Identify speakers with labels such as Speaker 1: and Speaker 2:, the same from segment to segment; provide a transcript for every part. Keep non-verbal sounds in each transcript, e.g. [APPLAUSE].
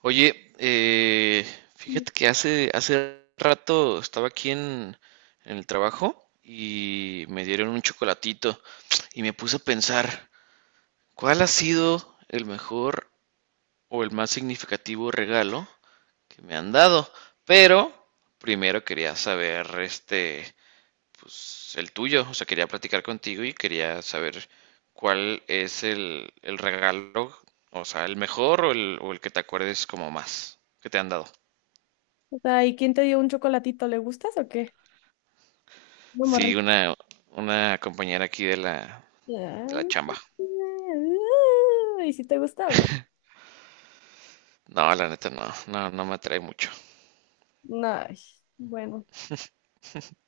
Speaker 1: Oye, fíjate que hace rato estaba aquí en el trabajo y me dieron un chocolatito y me puse a pensar, ¿cuál ha sido el mejor o el más significativo regalo que me han dado? Pero primero quería saber, este, pues el tuyo, o sea, quería platicar contigo y quería saber cuál es el regalo, o sea, el mejor o el que te acuerdes como más que te han dado.
Speaker 2: O sea, ¿y quién te dio un chocolatito? ¿Le gustas o qué? No,
Speaker 1: Sí,
Speaker 2: morri.
Speaker 1: una compañera aquí de de la chamba.
Speaker 2: ¿Y si te gusta o no?
Speaker 1: No, la neta no, no, no me atrae mucho.
Speaker 2: No, ay, bueno.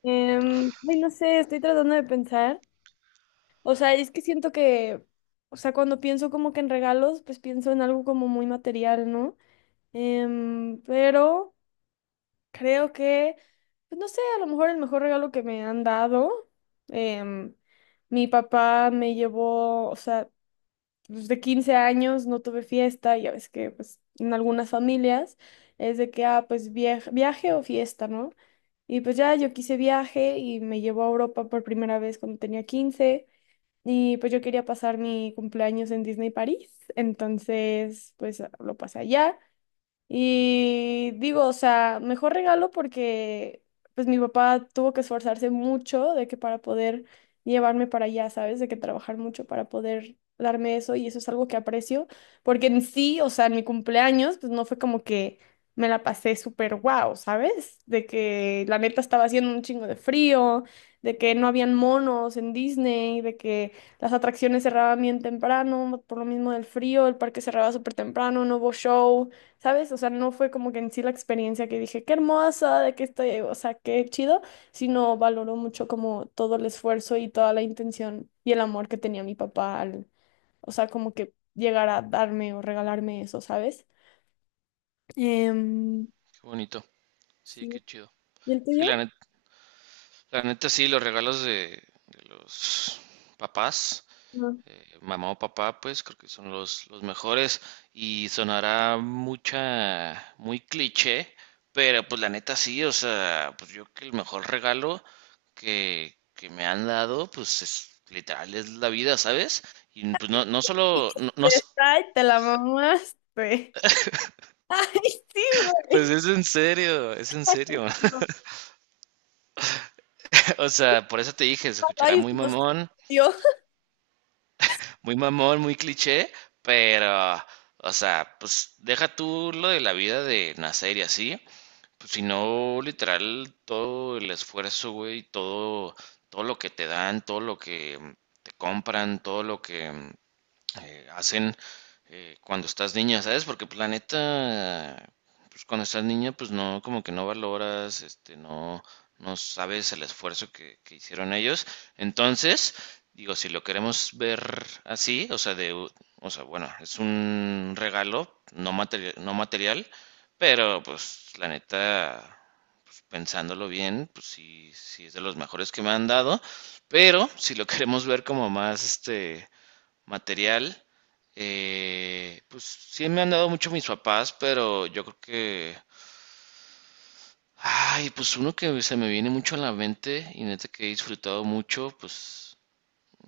Speaker 2: Ay, no sé, estoy tratando de pensar. O sea, es que siento que, o sea, cuando pienso como que en regalos, pues pienso en algo como muy material, ¿no? Pero creo que, pues no sé, a lo mejor el mejor regalo que me han dado, em, mi papá me llevó, o sea, pues, de 15 años no tuve fiesta, ya ves que pues en algunas familias es de que, ah, pues viaje, viaje o fiesta, ¿no? Y pues ya yo quise viaje y me llevó a Europa por primera vez cuando tenía 15 y pues yo quería pasar mi cumpleaños en Disney París, entonces pues lo pasé allá y digo, o sea, mejor regalo porque pues mi papá tuvo que esforzarse mucho de que para poder llevarme para allá, ¿sabes? De que trabajar mucho para poder darme eso y eso es algo que aprecio, porque en sí, o sea, en mi cumpleaños, pues no fue como que me la pasé súper guau, ¿sabes? De que la neta estaba haciendo un chingo de frío, de que no habían monos en Disney, de que las atracciones cerraban bien temprano, por lo mismo del frío, el parque cerraba súper temprano, no hubo show. ¿Sabes? O sea, no fue como que en sí la experiencia que dije, qué hermosa, de que estoy, o sea, qué chido, sino valoró mucho como todo el esfuerzo y toda la intención y el amor que tenía mi papá al, o sea, como que llegar a darme o regalarme eso, ¿sabes? Em,
Speaker 1: Qué bonito, sí,
Speaker 2: sí.
Speaker 1: qué chido.
Speaker 2: ¿Y el
Speaker 1: Sí,
Speaker 2: tuyo?
Speaker 1: la neta sí, los regalos de los papás,
Speaker 2: No.
Speaker 1: mamá o papá, pues creo que son los mejores y sonará muy cliché, pero pues la neta sí, o sea, pues yo creo que el mejor regalo que me han dado, pues es literal, es la vida, ¿sabes? Y pues no, no solo, no, no s-
Speaker 2: Ay, te la mamaste. [LAUGHS] Ay, sí, güey.
Speaker 1: pues es en serio, es en serio.
Speaker 2: No.
Speaker 1: [LAUGHS] O sea, por eso te dije, se escuchará
Speaker 2: Ay,
Speaker 1: muy
Speaker 2: Dios.
Speaker 1: mamón, muy mamón, muy cliché, pero, o sea, pues deja tú lo de la vida de nacer y así. Pues, si no, literal, todo el esfuerzo, güey, todo, todo lo que te dan, todo lo que te compran, todo lo que hacen cuando estás niña, ¿sabes? Porque pues, la neta, pues cuando estás niña, pues no, como que no valoras, este, no, no sabes el esfuerzo que hicieron ellos. Entonces, digo, si lo queremos ver así, o sea, o sea, bueno, es un regalo no material, no material, pero pues la neta, pues, pensándolo bien, pues sí, sí es de los mejores que me han dado. Pero si lo queremos ver como más, este, material, pues sí me han dado mucho mis papás, pero yo creo que, ay, pues uno que se me viene mucho a la mente y neta que he disfrutado mucho, pues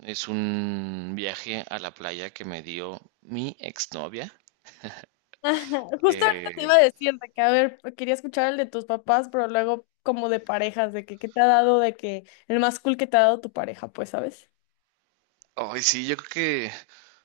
Speaker 1: es un viaje a la playa que me dio mi exnovia.
Speaker 2: [LAUGHS] Ajá, justo ahorita te
Speaker 1: Eh,
Speaker 2: iba a decir de que, a ver, quería escuchar el de tus papás, pero luego como de parejas, de que qué te ha dado, de que el más cool que te ha dado tu pareja, pues, ¿sabes?
Speaker 1: Ay, sí, yo creo que,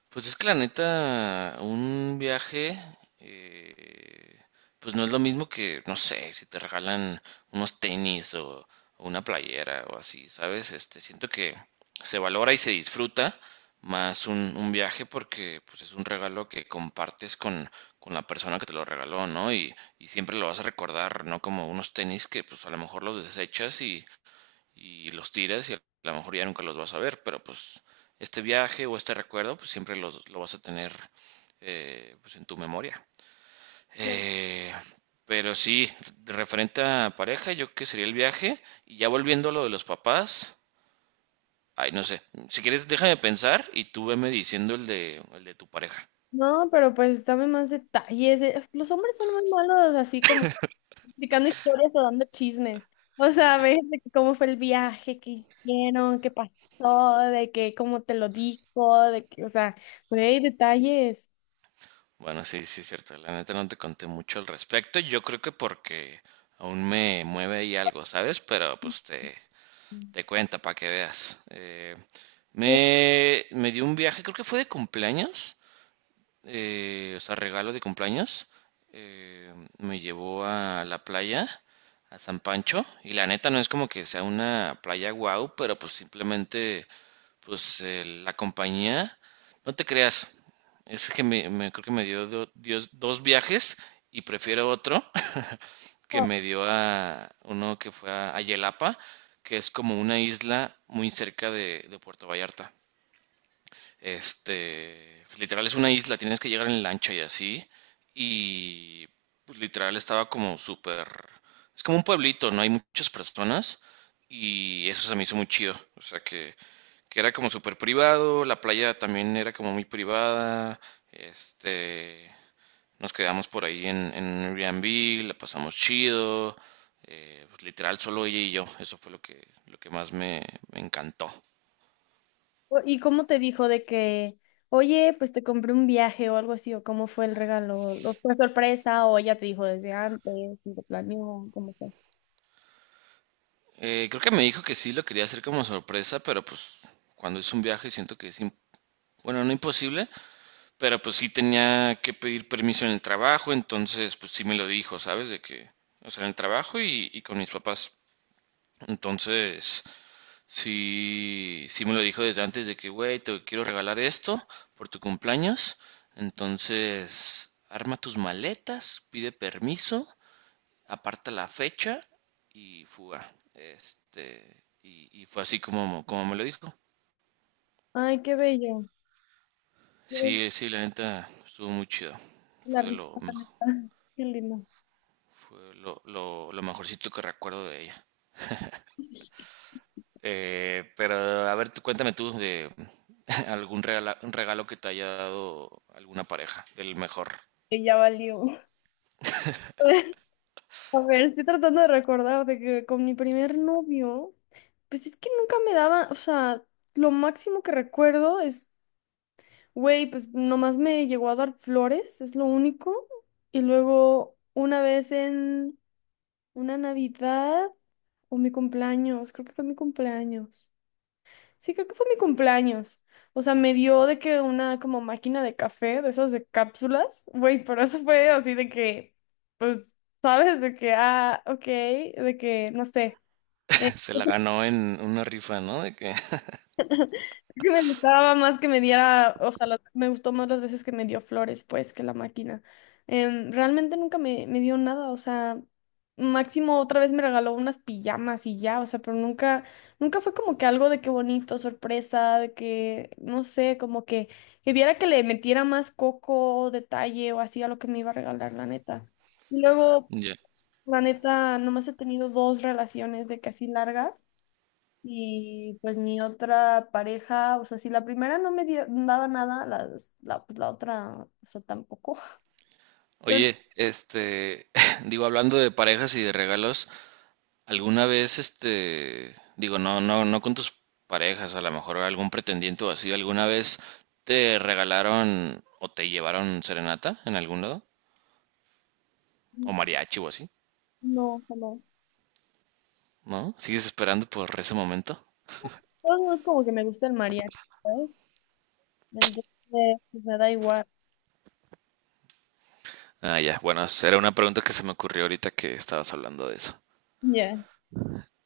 Speaker 1: pues es que la neta, un viaje, eh, pues no es lo mismo que, no sé, si te regalan unos tenis o una playera o así, ¿sabes? Este, siento que se valora y se disfruta más un viaje porque, pues es un regalo que compartes con la persona que te lo regaló, ¿no? Y siempre lo vas a recordar, ¿no? Como unos tenis que, pues a lo mejor los desechas y los tiras y a lo mejor ya nunca los vas a ver, pero pues este viaje o este recuerdo pues siempre lo vas a tener, pues en tu memoria.
Speaker 2: Sí.
Speaker 1: Eh, pero sí, referente a pareja, yo que sería el viaje y ya volviendo a lo de los papás, ay, no sé, si quieres déjame pensar y tú veme diciendo el de tu pareja.
Speaker 2: No, pero pues dame más detalles. Los hombres son muy malos, así como explicando historias o dando chismes. O sea, a ver, de que cómo fue el viaje, qué hicieron, qué pasó, de que cómo te lo dijo, de que, o sea, güey, detalles.
Speaker 1: Bueno, sí, sí, es cierto, la neta no te conté mucho al respecto, yo creo que porque aún me mueve ahí algo, ¿sabes? Pero pues te... Te cuenta para que veas.
Speaker 2: Ujú.
Speaker 1: Me dio un viaje, creo que fue de cumpleaños, o sea, regalo de cumpleaños, me llevó a la playa, a San Pancho, y la neta no es como que sea una playa guau, pero pues simplemente, pues la compañía, no te creas, es que creo que me dio, dos viajes y prefiero otro [LAUGHS] que me dio a uno que fue a Yelapa, que es como una isla muy cerca de Puerto Vallarta. Este, pues, literal es una isla, tienes que llegar en lancha y así. Y pues, literal estaba como súper. Es como un pueblito, no hay muchas personas. Y eso se me hizo muy chido. O sea que era como súper privado, la playa también era como muy privada. Este, nos quedamos por ahí en Airbnb, la pasamos chido. Pues, literal, solo ella y yo. Eso fue lo que más me encantó.
Speaker 2: O- ¿Y cómo te dijo de que, oye, pues te compré un viaje o algo así, o cómo fue el regalo? ¿O fue sorpresa o ella te dijo desde antes y lo planeó? ¿Cómo fue?
Speaker 1: Creo que me dijo que sí lo quería hacer como sorpresa, pero pues cuando es un viaje siento que es, bueno, no imposible, pero pues sí tenía que pedir permiso en el trabajo, entonces pues sí me lo dijo, ¿sabes? De que, o sea, en el trabajo y con mis papás. Entonces, sí, sí me lo dijo desde antes de que, güey, te quiero regalar esto por tu cumpleaños. Entonces, arma tus maletas, pide permiso, aparta la fecha y fuga. Este, y fue así como, como me lo dijo.
Speaker 2: Ay, qué bello. Qué bello.
Speaker 1: Sí, sí, la neta estuvo muy chido.
Speaker 2: La
Speaker 1: Fue lo
Speaker 2: rica, la
Speaker 1: mejor,
Speaker 2: neta. [LAUGHS] Qué lindo.
Speaker 1: fue lo mejorcito que recuerdo de ella. Pero a ver, tú, cuéntame tú de [LAUGHS] algún regalo, un regalo que te haya dado alguna pareja, del mejor.
Speaker 2: Que ya valió. [LAUGHS] A ver, estoy tratando de recordar de que con mi primer novio, pues es que nunca me daban, o sea, lo máximo que recuerdo es, güey, pues nomás me llegó a dar flores, es lo único. Y luego una vez en una Navidad o mi cumpleaños, creo que fue mi cumpleaños. Sí, creo que fue mi cumpleaños. O sea, me dio de que una como máquina de café, de esas de cápsulas. Güey, pero eso fue así de que, pues, ¿sabes? De que, ah, ok, de que, no sé. Eh,
Speaker 1: [LAUGHS] Se la
Speaker 2: [LAUGHS]
Speaker 1: ganó en una rifa, ¿no? De que [LAUGHS]
Speaker 2: Yo necesitaba más que me diera, o sea, las- me gustó más las veces que me dio flores, pues, que la máquina. Realmente nunca me, me dio nada, o sea, máximo otra vez me regaló unas pijamas y ya, o sea, pero nunca, nunca fue como que algo de qué bonito, sorpresa, de que, no sé, como que viera que le metiera más coco, detalle o así a lo que me iba a regalar, la neta. Y luego,
Speaker 1: ya.
Speaker 2: la neta, nomás he tenido dos relaciones de casi largas. Y pues mi otra pareja, o sea, si la primera no me dio, daba nada, las- la, pues, la otra, o sea, tampoco. [LAUGHS] Creo que
Speaker 1: Oye, este, [LAUGHS] digo, hablando de parejas y de regalos, ¿alguna vez, este, digo, no, no, no con tus parejas, a lo mejor algún pretendiente o así, ¿alguna vez te regalaron o te llevaron serenata en algún lado? ¿O mariachi o así?
Speaker 2: no, jamás.
Speaker 1: ¿No? ¿Sigues esperando por ese momento?
Speaker 2: Pues, no es como que me gusta el mariachi, ¿sabes? Entonces, pues me da igual.
Speaker 1: Ah, ya, bueno, era una pregunta que se me ocurrió ahorita que estabas hablando de eso.
Speaker 2: Ya.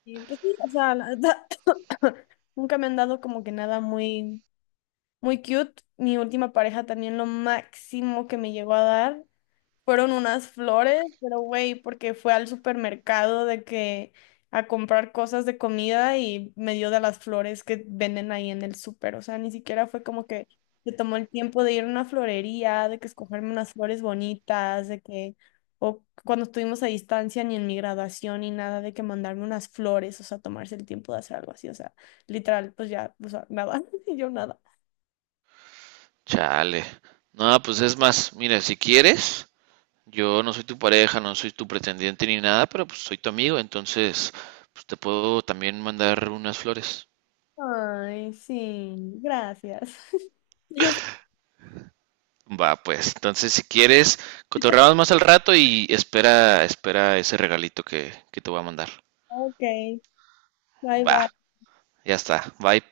Speaker 2: Y pues sí, o sea, la verdad, [COUGHS] nunca me han dado como que nada muy, muy cute. Mi última pareja también lo máximo que me llegó a dar, fueron unas flores, pero güey, porque fue al supermercado de que a comprar cosas de comida y me dio de las flores que venden ahí en el súper. O sea, ni siquiera fue como que se tomó el tiempo de ir a una florería, de que escogerme unas flores bonitas, de que, o cuando estuvimos a distancia, ni en mi graduación, ni nada, de que mandarme unas flores, o sea, tomarse el tiempo de hacer algo así. O sea, literal, pues ya, o sea, nada, [LAUGHS] y yo nada.
Speaker 1: Chale. No, pues es más, mira, si quieres, yo no soy tu pareja, no soy tu pretendiente ni nada, pero pues soy tu amigo, entonces pues te puedo también mandar unas flores.
Speaker 2: Ay, sí, gracias. [LAUGHS] Yo,
Speaker 1: Va, pues, entonces si quieres, cotorreamos más al rato y espera, espera ese regalito que te voy a mandar.
Speaker 2: ok. Bye
Speaker 1: Va,
Speaker 2: bye.
Speaker 1: ya está. Bye.